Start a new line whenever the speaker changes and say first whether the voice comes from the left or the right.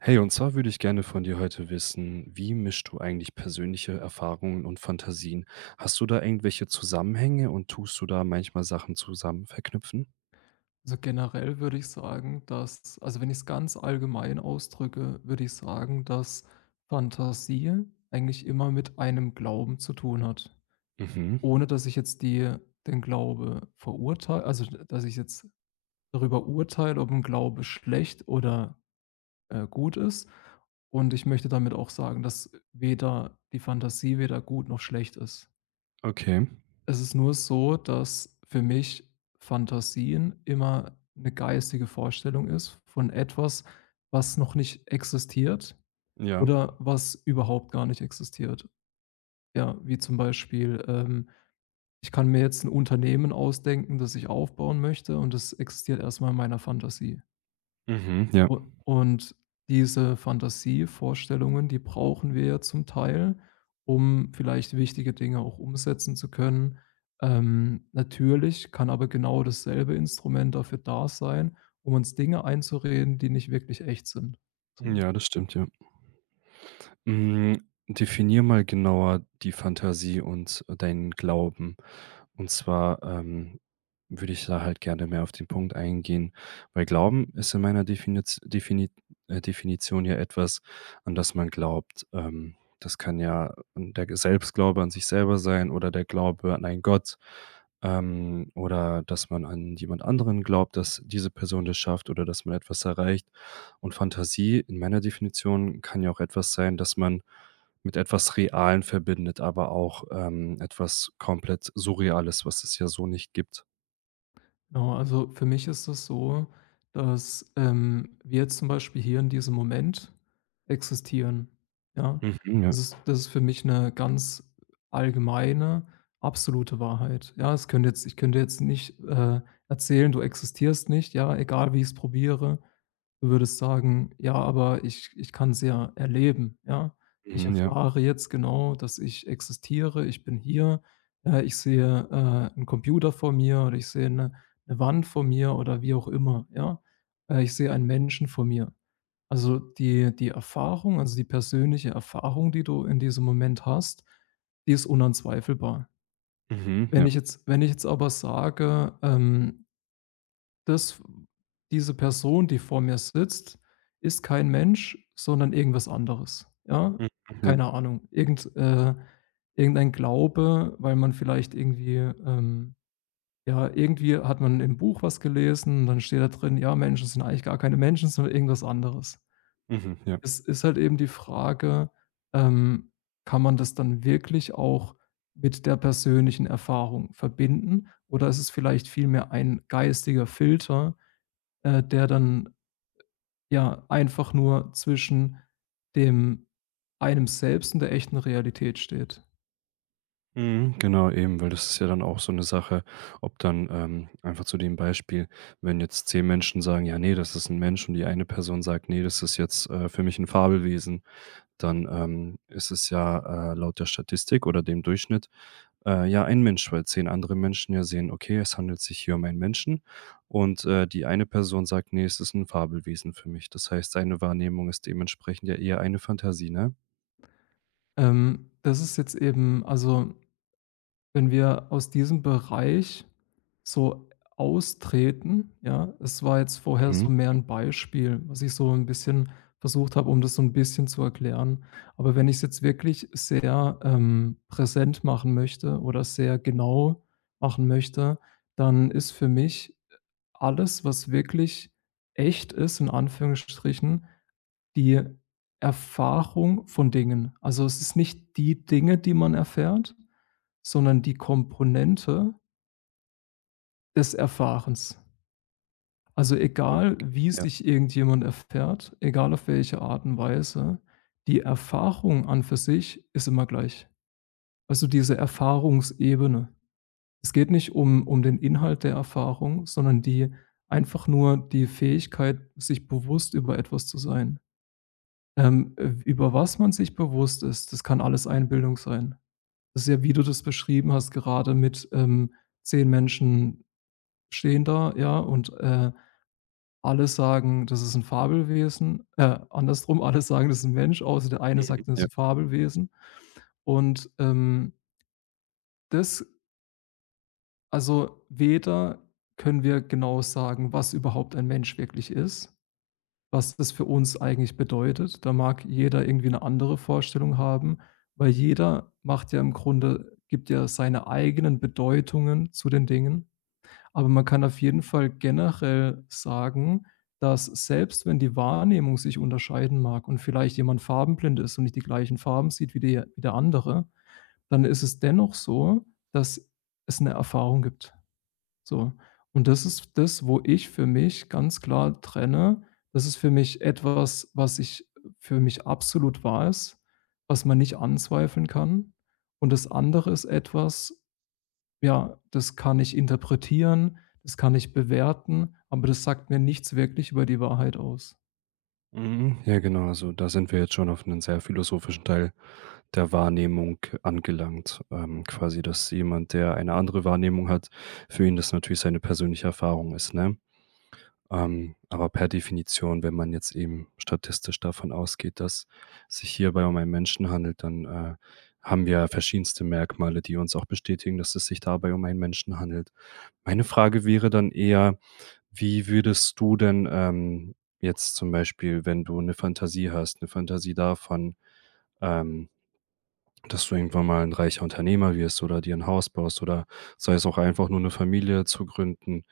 right: Hey, und zwar würde ich gerne von dir heute wissen, wie mischst du eigentlich persönliche Erfahrungen und Fantasien? Hast du da irgendwelche Zusammenhänge und tust du da manchmal Sachen zusammen verknüpfen?
left: Also, generell würde ich sagen, dass also, wenn ich es ganz allgemein ausdrücke, würde ich sagen, dass Fantasie eigentlich immer mit einem Glauben zu tun hat,
right: Mhm.
left: ohne dass ich jetzt die den Glaube verurteile also, d dass ich jetzt darüber urteile, ob ein Glaube schlecht oder gut ist. Und ich möchte damit auch sagen, dass weder die Fantasie weder gut noch schlecht ist.
right: Okay.
left: Es ist nur so, dass für mich Fantasien immer eine geistige Vorstellung ist von etwas, was noch nicht existiert
right: Ja.
left: oder was überhaupt gar nicht existiert. Ja, wie zum Beispiel, ich kann mir jetzt ein Unternehmen ausdenken, das ich aufbauen möchte, und das existiert erst mal in meiner Fantasie.
right: Mhm. Ja.
left: U und diese Fantasievorstellungen, die brauchen wir ja zum Teil, um vielleicht wichtige Dinge auch umsetzen zu können. Natürlich kann aber genau dasselbe Instrument dafür da sein, um uns Dinge einzureden, die nicht wirklich echt sind. So.
right: Ja, das stimmt, ja. Hm, definier mal genauer die Fantasie und deinen Glauben. Und zwar, würde ich da halt gerne mehr auf den Punkt eingehen, weil Glauben ist in meiner Definiz Defini Definition ja etwas, an das man glaubt. Das kann ja der Selbstglaube an sich selber sein oder der Glaube an einen Gott, oder dass man an jemand anderen glaubt, dass diese Person das schafft oder dass man etwas erreicht. Und Fantasie in meiner Definition kann ja auch etwas sein, dass man mit etwas Realem verbindet, aber auch, etwas komplett Surreales, was es ja so nicht gibt.
left: Genau, also für mich ist es so, dass wir jetzt zum Beispiel hier in diesem Moment existieren, ja?
right: Mhm, ja.
left: Das ist für mich eine ganz allgemeine, absolute Wahrheit, ja? Es könnte jetzt ich könnte jetzt nicht erzählen, du existierst nicht, ja, egal wie ich es probiere. Du würdest sagen: „Ja, aber ich kann es ja erleben, ja? Ich
right: Mhm, ja.
left: erfahre jetzt genau, dass ich existiere, ich bin hier, ich sehe 'n Computer vor mir oder ich sehe eine 'ne Wand vor mir“ oder wie auch immer, ja? Ich sehe einen Menschen vor mir. Also, die Erfahrung also, die persönliche Erfahrung, die du in diesem Moment hast, die ist unanzweifelbar.
right: Mhm,
left: Wenn
right: ja.
left: ich jetzt wenn ich jetzt aber sage, das diese Person, die vor mir sitzt, ist kein Mensch, sondern irgendwas anderes, ja?
right: Mhm, ja.
left: Keine Ahnung, irgendein Glaube, weil man vielleicht irgendwie, ja, irgendwie hat man im Buch was gelesen, und dann steht da drin: „Ja, Menschen sind eigentlich gar keine Menschen, sondern irgendwas anderes.“
right: Mhm, ja.
left: Es ist halt eben die Frage, ähm, kann man das dann wirklich auch mit der persönlichen Erfahrung verbinden, oder ist es vielleicht vielmehr ein geistiger Filter, der dann, ja, einfach nur zwischen dem einem selbst und der echten Realität steht.
right: Mhm, genau, eben, weil das ist ja dann auch so eine Sache, ob dann, einfach zu dem Beispiel, wenn jetzt 10 Menschen sagen: „Ja, nee, das ist ein Mensch", und die eine Person sagt: nee, das ist jetzt, für mich ein Fabelwesen", dann, ist es ja, laut der Statistik oder dem Durchschnitt, ja, ein Mensch, weil 10 andere Menschen ja sehen: „Okay, es handelt sich hier um einen Menschen." Und, die eine Person sagt: „Ne, es ist ein Fabelwesen für mich." Das heißt, seine Wahrnehmung ist dementsprechend ja eher eine Fantasie, ne?
left: Das ist jetzt eben also, wenn wir aus diesem Bereich so austreten, ja, es war jetzt vorher
right: Mhm.
left: so mehr ein Beispiel, was ich so ein bisschen versucht habe, um das so ein bisschen zu erklären. Aber wenn ich es jetzt wirklich sehr, präsent machen möchte oder sehr genau machen möchte, dann ist für mich alles, was wirklich echt ist, in Anführungsstrichen, die Erfahrung von Dingen. Also, es ist nicht die Dinge, die man erfährt, sondern die Komponente des Erfahrens. Also,
right: Okay.
left: egal wie
right: Ja.
left: sich irgendjemand erfährt, egal auf welche Art und Weise, die Erfahrung an für sich ist immer gleich. Also, diese Erfahrungsebene. Es geht nicht um den Inhalt der Erfahrung, sondern die einfach nur die Fähigkeit, sich bewusst über etwas zu sein. Über was man sich bewusst ist, das kann alles Einbildung sein. Das ist ja, wie du das beschrieben hast, gerade mit 10 Menschen stehen da, ja, und alle sagen, das ist ein Fabelwesen. Andersrum, alle sagen, das ist 'n Mensch, außer der eine
right: Mhm.
left: sagt, das ist
right: Ja.
left: ein Fabelwesen. Und, das Also, weder können wir genau sagen, was überhaupt ein Mensch wirklich ist, was das für uns eigentlich bedeutet. Da mag jeder irgendwie eine andere Vorstellung haben, weil jeder macht ja im Grunde gibt ja seine eigenen Bedeutungen zu den Dingen. Aber man kann auf jeden Fall generell sagen, dass, selbst wenn die Wahrnehmung sich unterscheiden mag und vielleicht jemand farbenblind ist und nicht die gleichen Farben sieht wie der andere, dann ist es dennoch so dass es eine Erfahrung gibt. So. Und das ist das, wo ich für mich ganz klar trenne. Das ist für mich etwas, was ich für mich absolut weiß, was man nicht anzweifeln kann. Und das andere ist etwas, ja, das kann ich interpretieren, das kann ich bewerten, aber das sagt mir nichts wirklich über die Wahrheit aus.
right: Mhm. Ja, genau. Also, da sind wir jetzt schon auf einen sehr philosophischen Teil der Wahrnehmung angelangt. Quasi, dass jemand, der eine andere Wahrnehmung hat, für ihn das natürlich seine persönliche Erfahrung ist, ne? Aber per Definition, wenn man jetzt eben statistisch davon ausgeht, dass sich hierbei um einen Menschen handelt, dann, haben wir verschiedenste Merkmale, die uns auch bestätigen, dass es sich dabei um einen Menschen handelt. Meine Frage wäre dann eher: Wie würdest du denn, jetzt zum Beispiel, wenn du eine Fantasie hast, eine Fantasie davon, ähm dass du irgendwann mal ein reicher Unternehmer wirst oder dir ein Haus baust oder sei es auch einfach nur eine Familie zu gründen?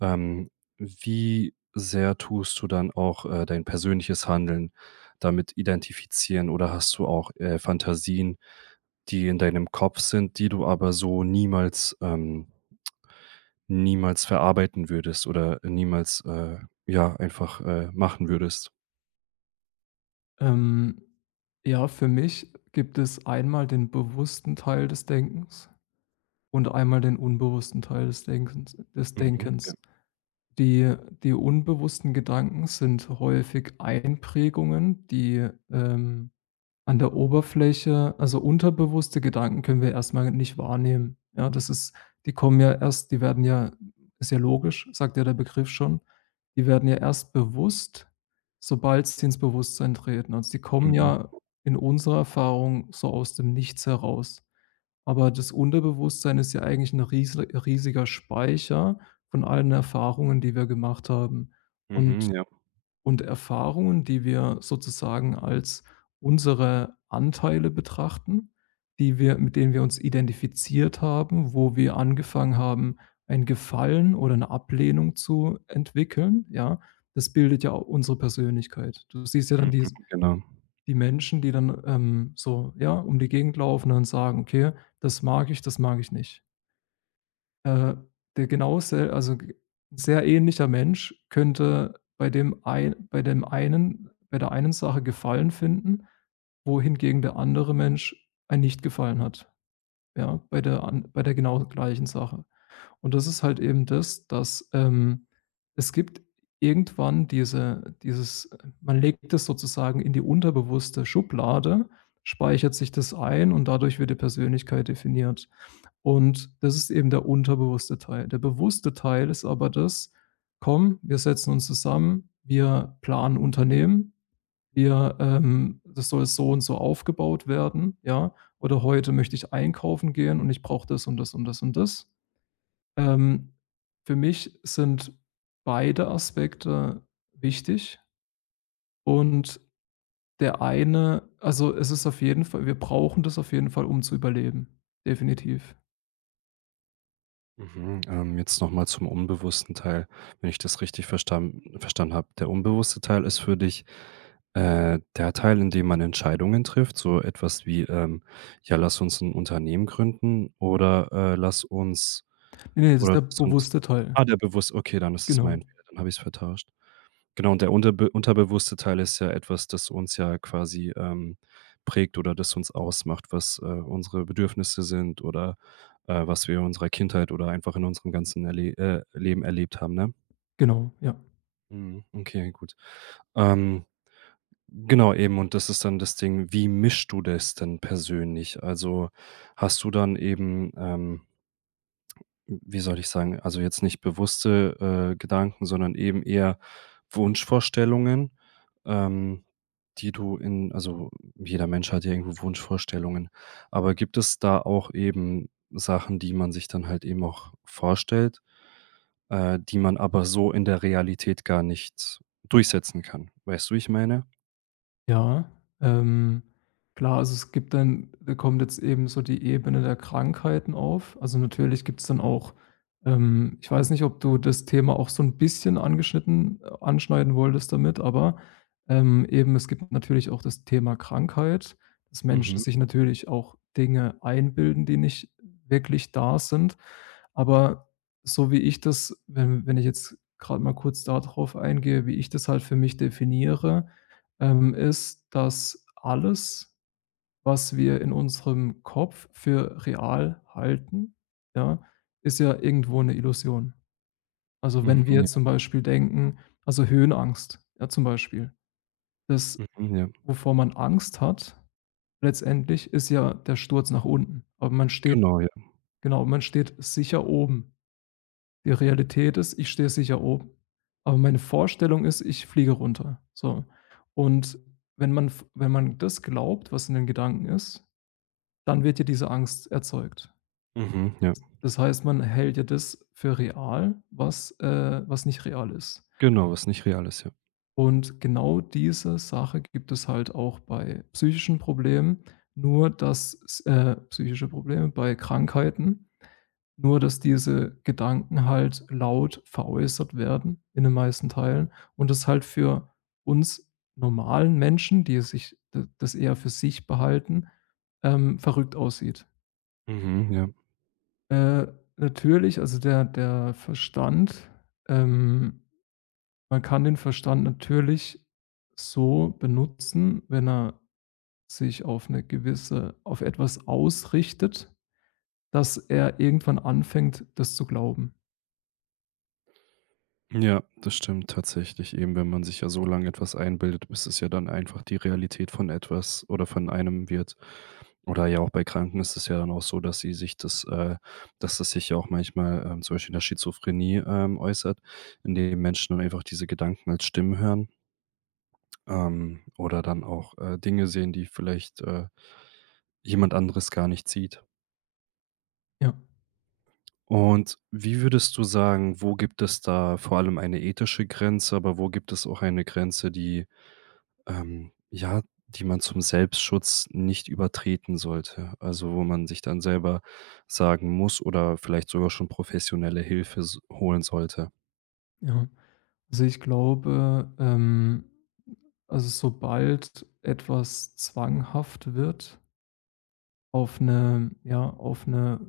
right: Ähm, Wie sehr tust du dann auch, dein persönliches Handeln damit identifizieren oder hast du auch, Fantasien, die in deinem Kopf sind, die du aber so niemals niemals verarbeiten würdest oder niemals, ja, einfach, machen würdest?
left: Ähm, ja, für mich gibt es einmal den bewussten Teil des Denkens und einmal den unbewussten Teil des Denkens des
right: Mhm,
left: Denkens.
right: ja.
left: Die die unbewussten Gedanken sind häufig Einprägungen, die an der Oberfläche also, unterbewusste Gedanken können wir erstmal nicht wahrnehmen. Ja, das ist die kommen ja erst die werden ja ist ja logisch, sagt ja der Begriff schon. Die werden ja erst bewusst, sobald sie ins Bewusstsein treten. Also, die kommen
right: Mhm.
left: ja in unserer Erfahrung so aus dem Nichts heraus. Aber das Unterbewusstsein ist ja eigentlich ein riese riesiger Speicher von allen Erfahrungen, die wir gemacht haben. Und
right: Mhm, ja.
left: und Erfahrungen, die wir sozusagen als unsere Anteile betrachten, die wir mit denen wir uns identifiziert haben, wo wir angefangen haben, ein Gefallen oder eine Ablehnung zu entwickeln, ja? Das bildet ja auch unsere Persönlichkeit. Du siehst ja dann
right: Mhm,
left: dies
right: genau.
left: die Menschen, die dann so, ja, um die Gegend laufen und sagen: „Okay, das mag ich nicht.“ Äh, der genau sel also, g sehr ähnlicher Mensch könnte bei dem ein, bei dem einen bei der einen Sache Gefallen finden, wohingegen der andere Mensch ein Nicht-Gefallen hat, ja, bei der genau gleichen Sache. Und das ist halt eben das, dass es gibt irgendwann diese dieses man legt es sozusagen in die unterbewusste Schublade, speichert sich das ein, und dadurch wird die Persönlichkeit definiert. Und das ist eben der unterbewusste Teil. Der bewusste Teil ist aber das: „Komm, wir setzen uns zusammen, wir planen Unternehmen, wir das soll so und so aufgebaut werden, ja? Oder heute möchte ich einkaufen gehen und ich brauche das und das und das und das.“ ähm, für mich sind beide Aspekte wichtig, und der eine also, es ist auf jeden Fall wir brauchen das auf jeden Fall, um zu überleben, definitiv.
right: Mhm, jetzt nochmal zum unbewussten Teil, wenn ich das richtig verstanden habe. Der unbewusste Teil ist für dich, der Teil, in dem man Entscheidungen trifft, so etwas wie, „Ja, lass uns ein Unternehmen gründen" oder, „Lass uns"
left: Ne, ne, das ist
right: oder
left: der
right: „Lass uns".
left: bewusste Teil.
right: Ah, der bewusst okay, dann ist es
left: Genau,
right: mein Fehler, dann habe ich es vertauscht. Genau, und der unterbewusste Teil ist ja etwas, das uns ja quasi, prägt oder das uns ausmacht, was, unsere Bedürfnisse sind oder, was wir in unserer Kindheit oder einfach in unserem ganzen Erle Leben erlebt haben, ne?
left: genau, ja.
right: Mhm, okay, gut. Ähm, genau eben, und das ist dann das Ding, wie mischst du das denn persönlich? Also, hast du dann eben, wie soll ich sagen? Also, jetzt nicht bewusste, Gedanken, sondern eben eher Wunschvorstellungen, ähm, die du in also, jeder Mensch hat ja irgendwo Wunschvorstellungen. Aber gibt es da auch eben Sachen, die man sich dann halt eben auch vorstellt, die man aber so in der Realität gar nicht durchsetzen kann? Weißt du, wie ich meine?
left: Ja, ähm, klar, also es gibt dann da kommt jetzt eben so die Ebene der Krankheiten auf. Also, natürlich gibt es dann auch ich weiß nicht, ob du das Thema auch so ein bisschen angeschnitten anschneiden wolltest damit, aber, eben, es gibt natürlich auch das Thema Krankheit, dass Menschen
right: Mhm.
left: sich natürlich auch Dinge einbilden, die nicht wirklich da sind. Aber so wie ich das wenn ich jetzt gerade mal kurz darauf eingehe, wie ich das halt für mich definiere ist, dass alles, was wir in unserem Kopf für real halten, ja, ist ja irgendwo eine Illusion Also,
right: Mhm,
left: wenn wir
right: ja.
left: zum Beispiel denken, also, Höhenangst, ja, zum Beispiel. Das,
right: Mhm, ja.
left: wovor man Angst hat, letztendlich ist ja der Sturz nach unten. Aber man steht
right: Genau, ja.
left: genau, man steht sicher oben. Die Realität ist, ich stehe sicher oben. Aber meine Vorstellung ist, ich fliege runter. So. Und wenn man das glaubt, was in den Gedanken ist, dann wird ja diese Angst erzeugt.
right: Mhm, ja.
left: Das heißt, man hält ja das für real, was, was nicht real ist.
right: Genau, was nicht real ist, ja.
left: Und genau diese Sache gibt es halt auch bei psychischen Problemen, nur dass psychische Probleme bei Krankheiten, nur, dass diese Gedanken halt laut veräußert werden in den meisten Teilen, und das halt für uns normalen Menschen, die sich d das eher für sich behalten, verrückt aussieht.
right: Mhm, ja.
left: Äh, natürlich, also der Verstand ähm, man kann den Verstand natürlich so benutzen, wenn er sich auf eine gewisse auf etwas ausrichtet, dass er irgendwann anfängt, das zu glauben.
right: Ja, das stimmt tatsächlich. Eben, wenn man sich ja so lange etwas einbildet, bis es ja dann einfach die Realität von etwas oder von einem wird. Oder ja auch bei Kranken ist es ja dann auch so, dass das sich ja auch manchmal, zum Beispiel in der Schizophrenie, äußert, indem Menschen dann einfach diese Gedanken als Stimmen hören, oder dann auch Dinge sehen, die vielleicht jemand anderes gar nicht sieht.
left: Ja,
right: Und wie würdest du sagen, wo gibt es da vor allem eine ethische Grenze, aber wo gibt es auch eine Grenze, die ja, die man zum Selbstschutz nicht übertreten sollte. Also, wo man sich dann selber sagen muss oder vielleicht sogar schon professionelle Hilfe s holen sollte.
left: ja. Also, ich glaube, also, sobald etwas zwanghaft wird auf eine ja, auf eine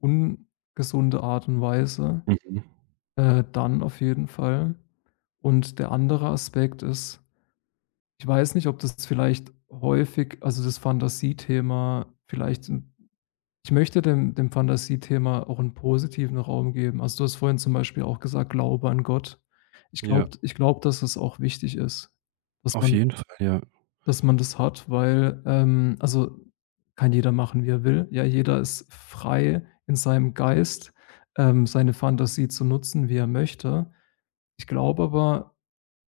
left: ungesunde Art und Weise,
right: Mhm.
left: äh, dann auf jeden Fall. Und der andere Aspekt ist, ich weiß nicht, ob das vielleicht häufig also, das Fantasiethema vielleicht 'n ich möchte dem Fantasiethema auch einen positiven Raum geben. Also, du hast vorhin zum Beispiel auch gesagt: „Glaube an Gott.“ Ich
right: Ja,
left: glaube ich glaube, dass es auch wichtig ist, dass
right: auf
left: man
right: jeden Fall, ja.
left: Das hat, weil, also, kann jeder machen, wie er will. Ja, jeder ist frei in seinem Geist, seine Fantasie zu nutzen, wie er möchte. Ich glaube aber,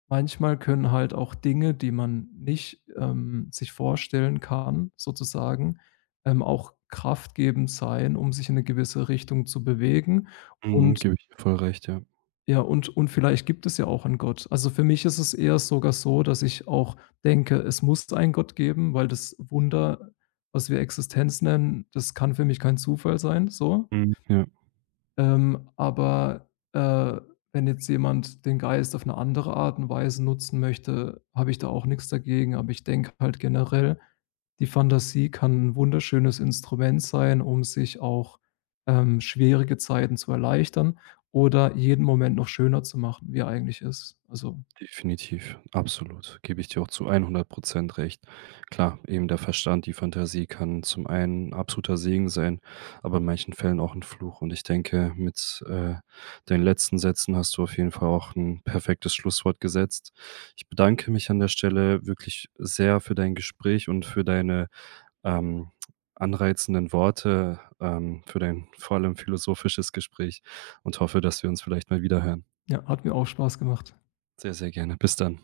left: manchmal können halt auch Dinge, die man nicht sich vorstellen kann sozusagen, auch kraftgebend sein, um sich in eine gewisse Richtung zu bewegen,
right: Mhm,
left: und
right: gebe ich dir voll recht, ja.
left: ja, und vielleicht gibt es ja auch einen Gott. Also, für mich ist es eher sogar so, dass ich auch denke, es muss einen Gott geben, weil das Wunder, was wir Existenz nennen, das kann für mich kein Zufall sein, so.
right: Mhm, ja.
left: Aber, wenn jetzt jemand den Geist auf eine andere Art und Weise nutzen möchte, habe ich da auch nichts dagegen. Aber ich denke halt generell, die Fantasie kann ein wunderschönes Instrument sein, um sich auch schwierige Zeiten zu erleichtern oder jeden Moment noch schöner zu machen, wie er eigentlich ist. Also,
right: Definitiv, absolut. Gebe ich dir auch zu 100% recht. Klar, eben der Verstand, die Fantasie kann zum einen ein absoluter Segen sein, aber in manchen Fällen auch ein Fluch. Und ich denke, mit, deinen letzten Sätzen hast du auf jeden Fall auch ein perfektes Schlusswort gesetzt. Ich bedanke mich an der Stelle wirklich sehr für dein Gespräch und für deine, ähm, anreizenden Worte, für dein vor allem philosophisches Gespräch und hoffe, dass wir uns vielleicht mal wiederhören.
left: ja, hat mir auch Spaß gemacht.
right: Sehr, sehr gerne. Bis dann.